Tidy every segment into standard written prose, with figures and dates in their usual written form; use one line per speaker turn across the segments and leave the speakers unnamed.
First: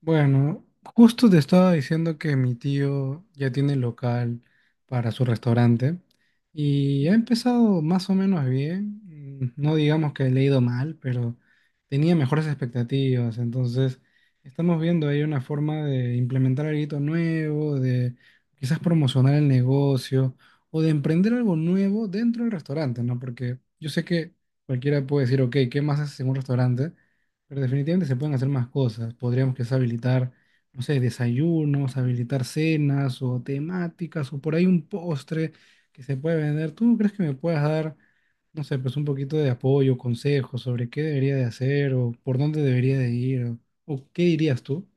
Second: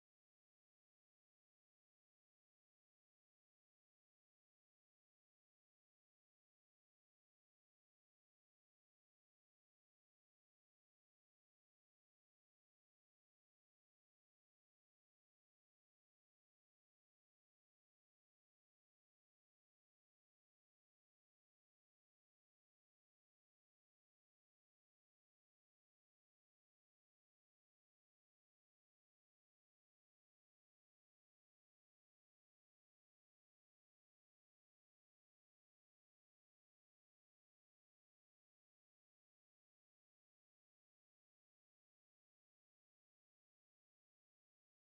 Bueno, justo te estaba diciendo que mi tío ya tiene local para su restaurante y ha empezado más o menos bien. No digamos que le ha ido mal, pero tenía mejores expectativas. Entonces, estamos viendo ahí una forma de implementar algo nuevo, de quizás promocionar el negocio o de emprender algo nuevo dentro del restaurante, ¿no? Porque yo sé que cualquiera puede decir, ok, ¿qué más haces en un restaurante? Pero definitivamente se pueden hacer más cosas. Podríamos quizás habilitar, no sé, desayunos, habilitar cenas o temáticas o por ahí un postre que se puede vender. ¿Tú crees que me puedas dar, no sé, pues un poquito de apoyo, consejos sobre qué debería de hacer o por dónde debería de ir o qué dirías tú?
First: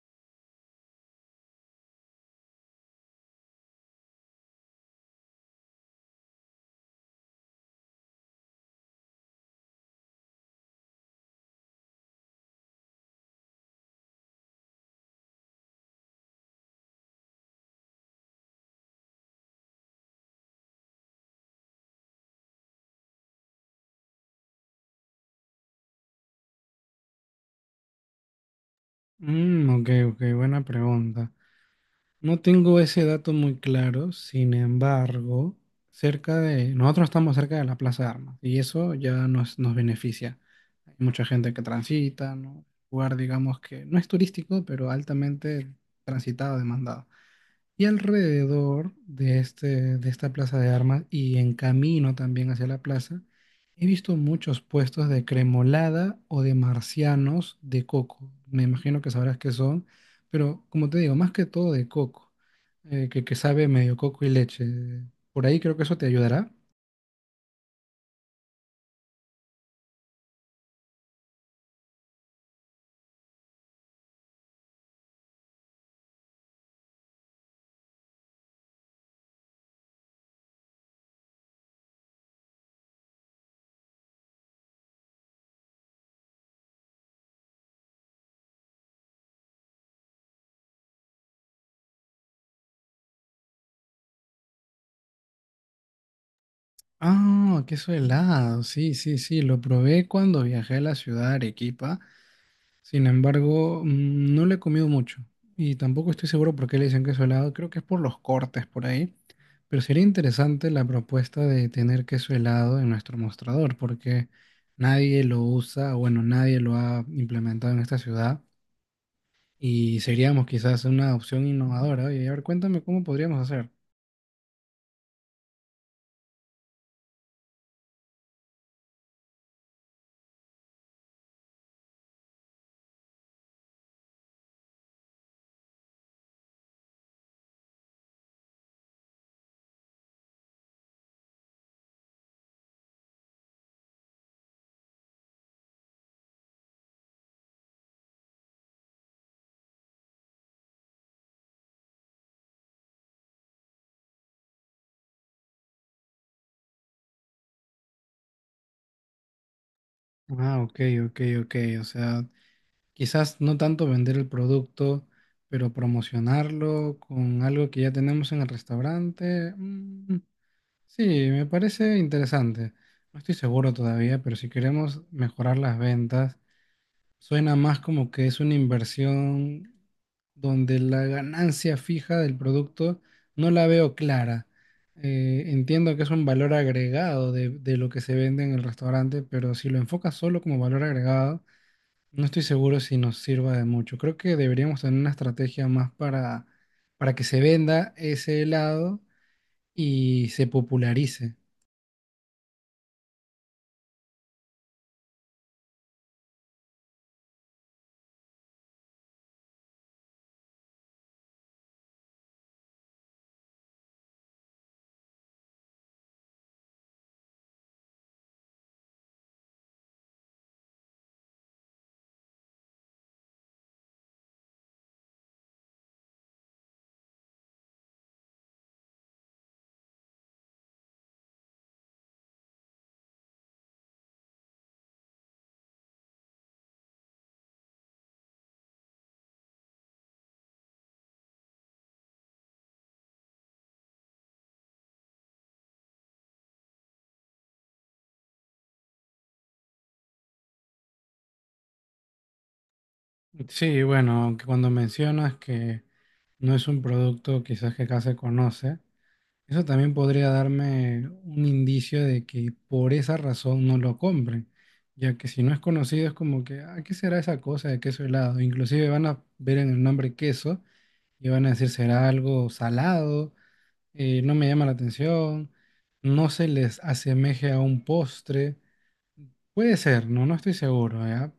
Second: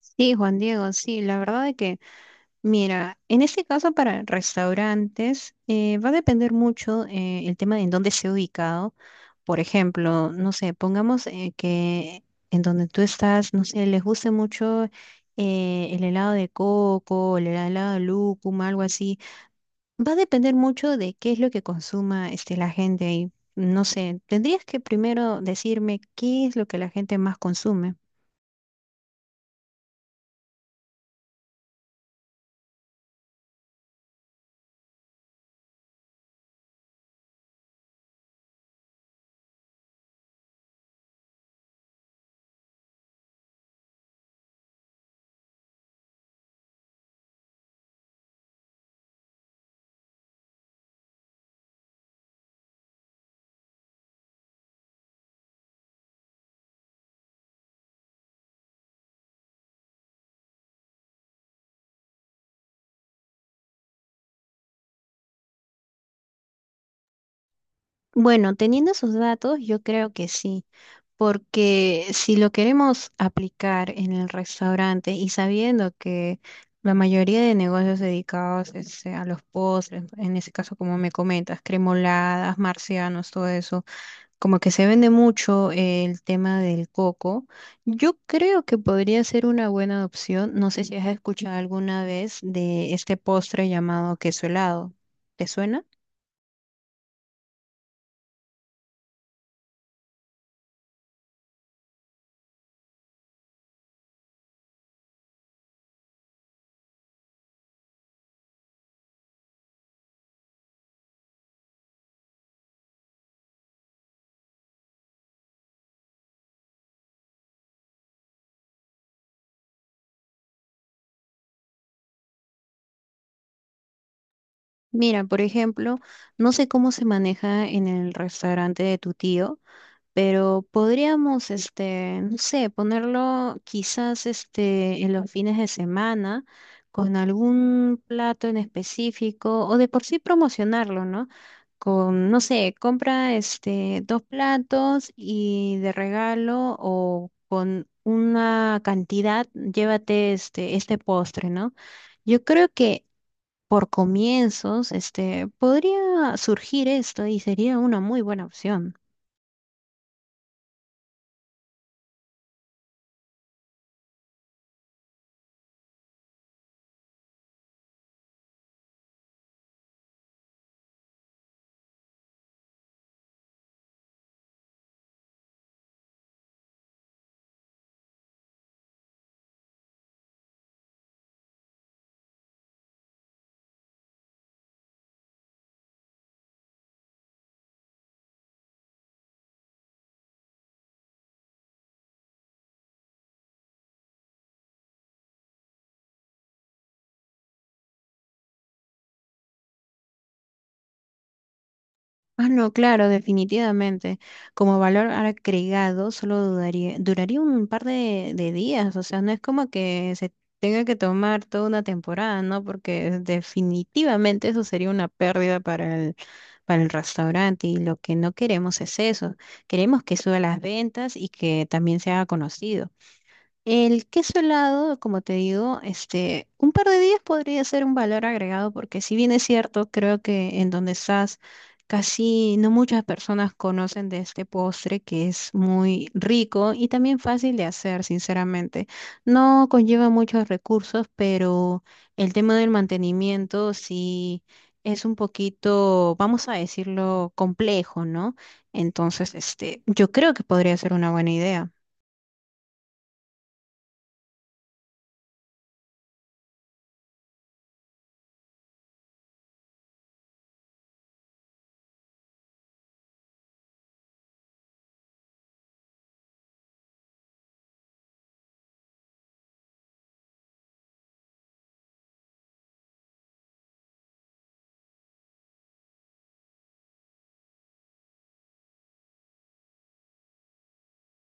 Sí, Juan Diego, sí, la verdad es que, mira, en este caso para restaurantes va a depender mucho el tema de en dónde esté ubicado. Por ejemplo, no sé, pongamos que en donde tú estás, no sé, les guste mucho el helado de coco, el helado de lúcuma, algo así. Va a depender mucho de qué es lo que consuma este, la gente ahí. No sé, tendrías que primero decirme qué es lo que la gente más consume.
Mm, ok, ok, buena pregunta. No tengo ese dato muy claro, sin embargo, nosotros estamos cerca de la Plaza de Armas y eso ya nos beneficia. Hay mucha gente que transita, ¿no? Lugar, digamos que no es turístico, pero altamente transitado, demandado. Y de esta plaza de armas y en camino también hacia la plaza, he visto muchos puestos de cremolada o de marcianos de coco. Me imagino que sabrás qué son, pero como te digo, más que todo de coco, que sabe medio coco y leche. Por ahí creo que eso te ayudará.
Bueno, teniendo esos datos, yo creo que sí. Porque si lo queremos aplicar en el restaurante y sabiendo que la mayoría de negocios dedicados este, a los postres, en ese caso como me comentas, cremoladas, marcianos, todo eso, como que se vende mucho el tema del coco, yo creo que podría ser una buena opción. No sé si has escuchado alguna vez de este postre llamado queso helado. ¿Te suena?
Ah, queso helado, sí, sí, sí, lo probé cuando viajé a la ciudad de Arequipa. Sin embargo, no le he comido mucho y tampoco estoy seguro por qué le dicen queso helado. Creo que es por los cortes por ahí. Pero sería interesante la propuesta de tener queso helado en nuestro mostrador porque nadie lo usa, o bueno, nadie lo ha implementado en esta ciudad y seríamos quizás una opción innovadora. Y a ver, cuéntame cómo podríamos hacer.
Mira, por ejemplo, no sé cómo se maneja en el restaurante de tu tío, pero podríamos, este, no sé, ponerlo quizás, este, en los fines de semana con algún plato en específico o de por sí promocionarlo, ¿no? Con, no sé, compra, este, dos platos y de regalo o con una cantidad, llévate, este postre, ¿no? Yo creo que por comienzos, este, podría surgir esto y sería una muy buena opción.
Ah, ok, ok, ok. O sea, quizás no tanto vender el producto, pero promocionarlo con algo que ya tenemos en el restaurante. Sí, me parece interesante. No estoy seguro todavía, pero si queremos mejorar las ventas, suena más como que es una inversión donde la ganancia fija del producto no la veo clara. Entiendo que es un valor agregado de lo que se vende en el restaurante, pero si lo enfocas solo como valor agregado, no estoy seguro si nos sirva de mucho. Creo que deberíamos tener una estrategia más para que se venda ese helado y se popularice.
Ah, no, claro, definitivamente. Como valor agregado, solo duraría un par de días, o sea, no es como que se tenga que tomar toda una temporada, ¿no? Porque definitivamente eso sería una pérdida para el restaurante y lo que no queremos es eso. Queremos que suba las ventas y que también se haga conocido. El queso helado, como te digo, este, un par de días podría ser un valor agregado porque si bien es cierto, creo que en donde estás casi no muchas personas conocen de este postre que es muy rico y también fácil de hacer, sinceramente. No conlleva muchos recursos, pero el tema del mantenimiento sí es un poquito, vamos a decirlo, complejo, ¿no? Entonces, este, yo creo que podría ser una buena idea.
Sí, bueno, aunque cuando mencionas que no es un producto quizás que acá se conoce, eso también podría darme un indicio de que por esa razón no lo compren, ya que si no es conocido es como que, ah, ¿qué será esa cosa de queso helado? Inclusive van a ver en el nombre queso y van a decir, ¿será algo salado? No me llama la atención, no se les asemeje a un postre. Puede ser, no, no estoy seguro, ¿ya?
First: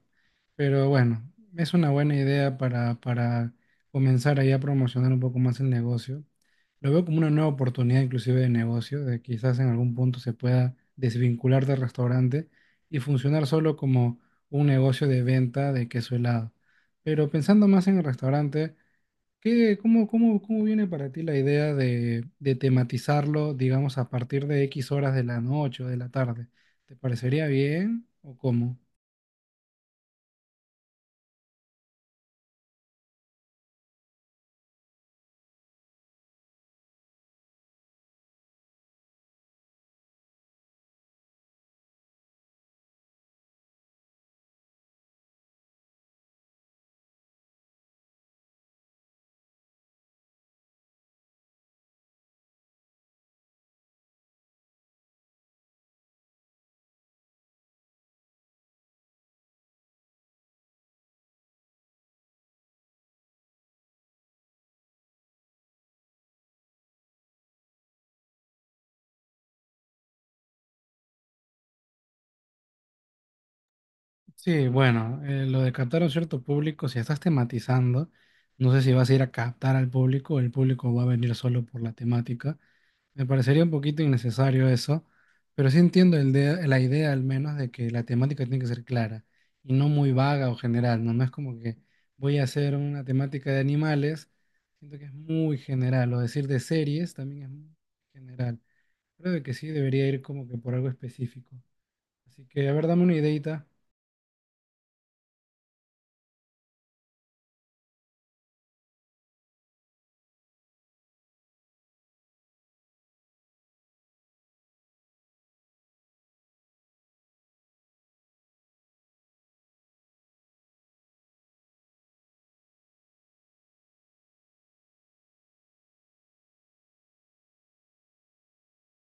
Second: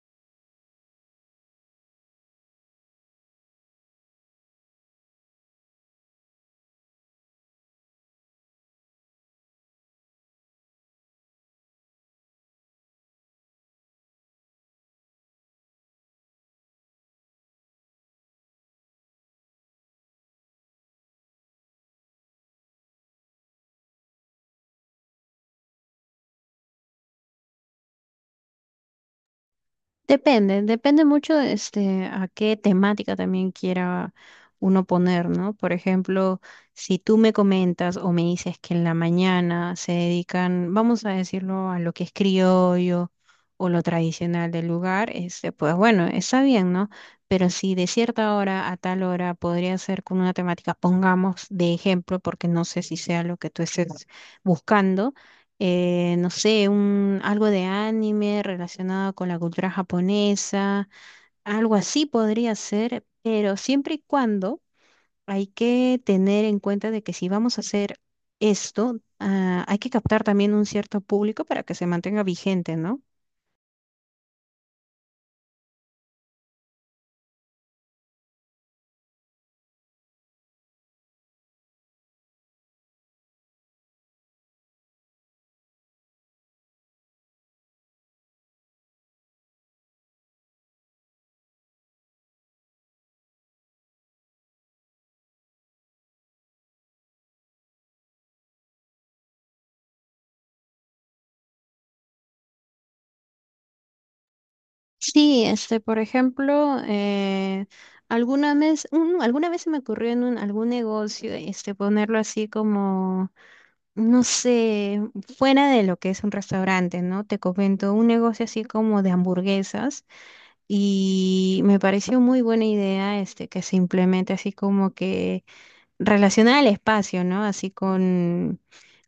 Pero bueno, es una buena idea para comenzar ahí a promocionar un poco más el negocio. Lo veo como una nueva oportunidad inclusive de negocio, de quizás en algún punto se pueda desvincular del restaurante y funcionar solo como un negocio de venta de queso helado. Pero pensando más en el restaurante, ¿Qué, cómo viene para ti la idea de tematizarlo, digamos, a partir de X horas de la noche o de la tarde? ¿Te parecería bien o cómo?
Depende, depende mucho este, a qué temática también quiera uno poner, ¿no? Por ejemplo, si tú me comentas o me dices que en la mañana se dedican, vamos a decirlo, a lo que es criollo o lo tradicional del lugar, este, pues bueno, está bien, ¿no? Pero si de cierta hora a tal hora podría ser con una temática, pongamos de ejemplo, porque no sé si sea lo que tú estés buscando no sé, un, algo de anime relacionado con la cultura japonesa, algo así podría ser, pero siempre y cuando hay que tener en cuenta de que si vamos a hacer esto, ah, hay que captar también un cierto público para que se mantenga vigente, ¿no?
Sí, bueno, lo de captar a un cierto público, si estás tematizando, no sé si vas a ir a captar al público o el público va a venir solo por la temática. Me parecería un poquito innecesario eso, pero sí entiendo la idea al menos de que la temática tiene que ser clara y no muy vaga o general, ¿no? No es como que voy a hacer una temática de animales, siento que es muy general, o decir de series también es muy general. Creo de que sí debería ir como que por algo específico. Así que, a ver, dame una ideita.
Sí, este, por ejemplo, alguna vez, alguna vez se me ocurrió en algún negocio, este, ponerlo así como no sé, fuera de lo que es un restaurante, ¿no? Te comento, un negocio así como de hamburguesas y me pareció muy buena idea este que se implemente así como que relacionada al espacio, ¿no? Así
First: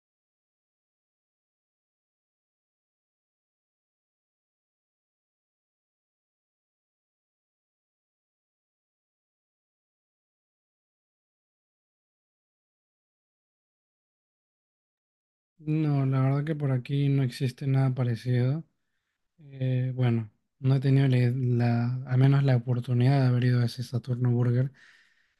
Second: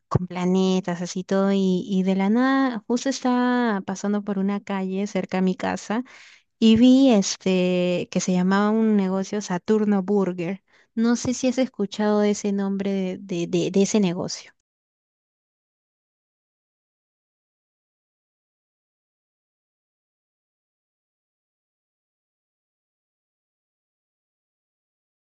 con planetas, así todo y de la nada, justo estaba pasando por una calle cerca a mi casa y vi este que se llamaba un negocio Saturno Burger. No sé si has escuchado ese nombre de de ese negocio.
No, la verdad que por aquí no existe nada parecido. Bueno, no he tenido al menos la oportunidad de haber ido a ese Saturno Burger.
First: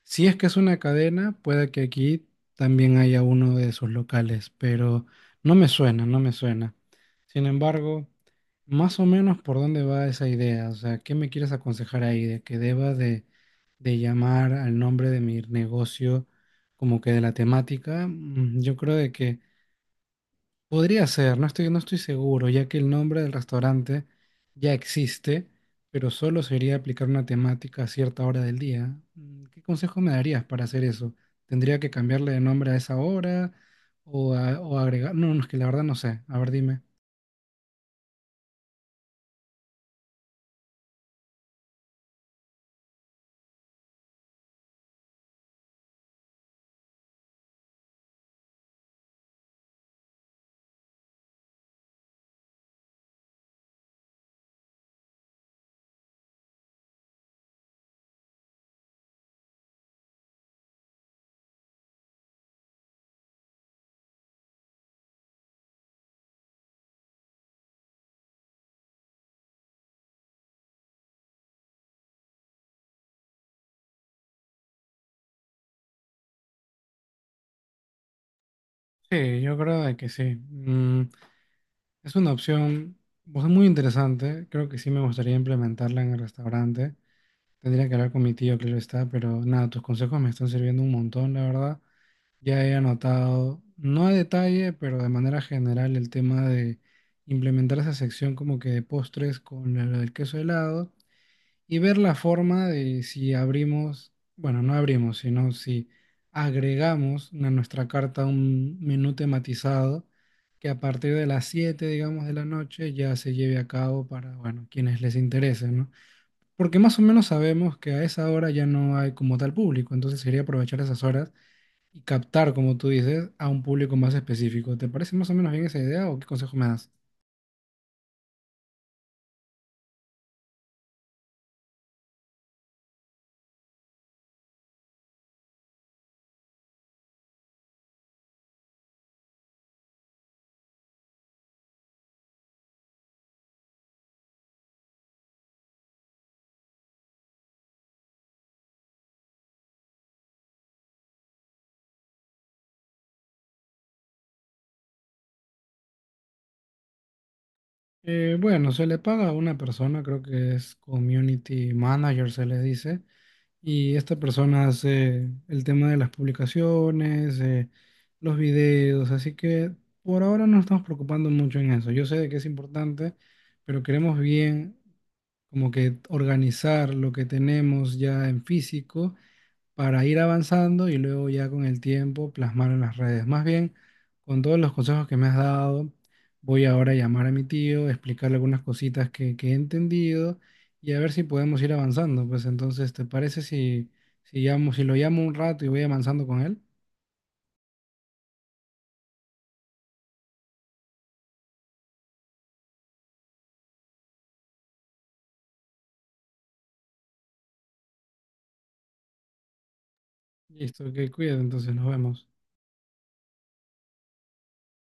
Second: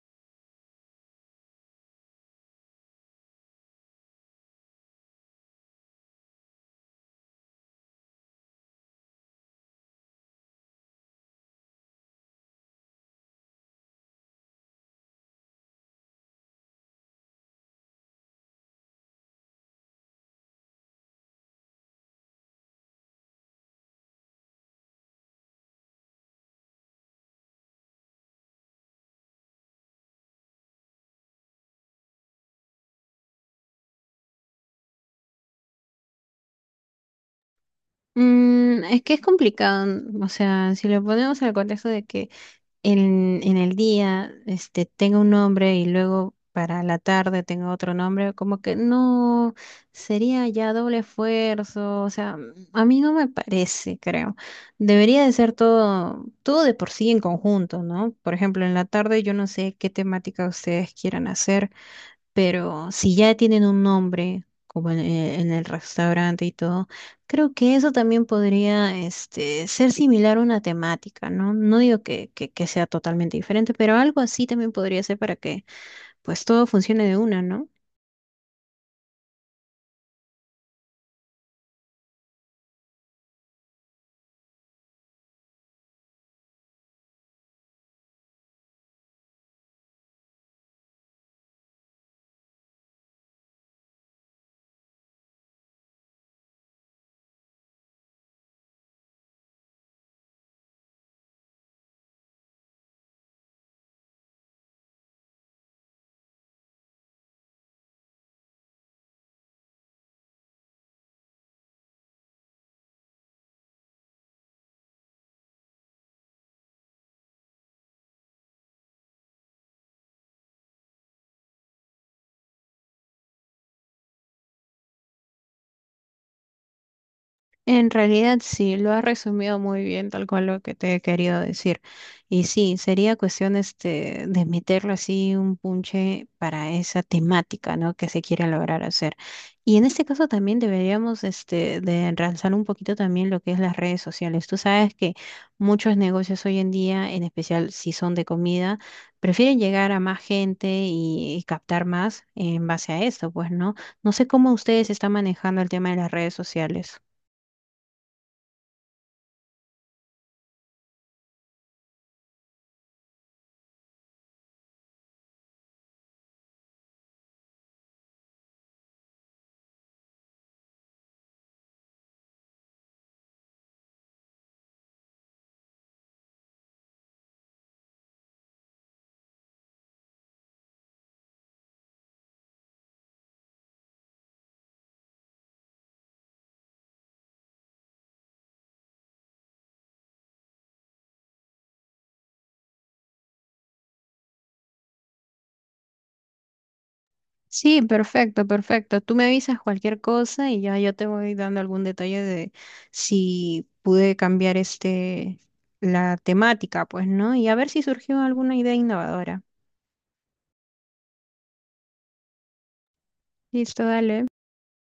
Si es que es una cadena, puede que aquí también haya uno de sus locales, pero no me suena, no me suena. Sin embargo, más o menos por dónde va esa idea, o sea, ¿qué me quieres aconsejar ahí? ¿De que deba de llamar al nombre de mi negocio como que de la temática? Mm, yo creo de que... Podría ser, no estoy seguro, ya que el nombre del restaurante ya existe, pero solo sería aplicar una temática a cierta hora del día. Mm, ¿Qué consejo me darías para hacer eso? ¿Tendría que cambiarle de nombre a esa hora o agregar? No, no, es que la verdad no sé. A ver, dime.
Mm, es que es complicado, o sea, si lo ponemos al contexto de que en el día este, tenga un nombre y luego para la tarde tenga otro nombre, como que no, sería ya doble esfuerzo, o sea, mm, a mí no me parece, creo. Debería de ser todo, todo de por sí en conjunto, ¿no? Por ejemplo, en la tarde yo no sé qué temática ustedes quieran hacer. Pero si ya tienen un nombre, como en el restaurante y todo, creo que eso también podría este, ser similar a una temática, ¿no? No digo que, que sea totalmente diferente, pero algo así también podría ser para que pues todo funcione de una, ¿no?
Sí, yo creo de que sí. Mm, es una opción pues, muy interesante. Creo que sí me gustaría implementarla en el restaurante. Tendría que hablar con mi tío, que lo está, pero nada, tus consejos me están sirviendo un montón, la verdad. Ya he anotado, no a detalle, pero de manera general, el tema de implementar esa sección como que de postres con lo del queso helado y ver la forma de si abrimos, bueno, no abrimos, sino si agregamos a nuestra carta un menú tematizado que a partir de las 7 digamos, de la noche ya se lleve a cabo para, bueno, quienes les interese, ¿no? Porque más o menos sabemos que a esa hora ya no hay como tal público, entonces sería aprovechar esas horas y captar, como tú dices, a un público más específico. ¿Te parece más o menos bien esa idea o qué consejo me das?
En realidad sí, lo has resumido muy bien, tal cual lo que te he querido decir. Y sí, sería cuestión este, de meterle así un punche para esa temática, ¿no? que se quiere lograr hacer. Y en este caso también deberíamos este, de ensalzar un poquito también lo que es las redes sociales. Tú sabes que muchos negocios hoy en día, en especial si son de comida, prefieren llegar a más gente y captar más en base a esto, pues, ¿no? No sé cómo ustedes están manejando el tema de las redes sociales.
Bueno, se le paga a una persona, creo que es community manager, se le dice, y esta persona hace el tema de las publicaciones, los videos, así que por ahora no nos estamos preocupando mucho en eso. Yo sé de que es importante, pero queremos bien como que organizar lo que tenemos ya en físico para ir avanzando y luego ya con el tiempo plasmar en las redes. Más bien, con todos los consejos que me has dado, voy ahora a llamar a mi tío, explicarle algunas cositas que he entendido y a ver si podemos ir avanzando. Pues entonces, ¿te parece si, si llamo, si lo llamo un rato y voy avanzando con él?
Sí, perfecto, perfecto. Tú me avisas cualquier cosa y ya yo te voy dando algún detalle de si pude cambiar este la temática, pues, ¿no? Y a ver si surgió alguna idea innovadora.
Listo, que cuídate, entonces nos vemos.
Listo, dale.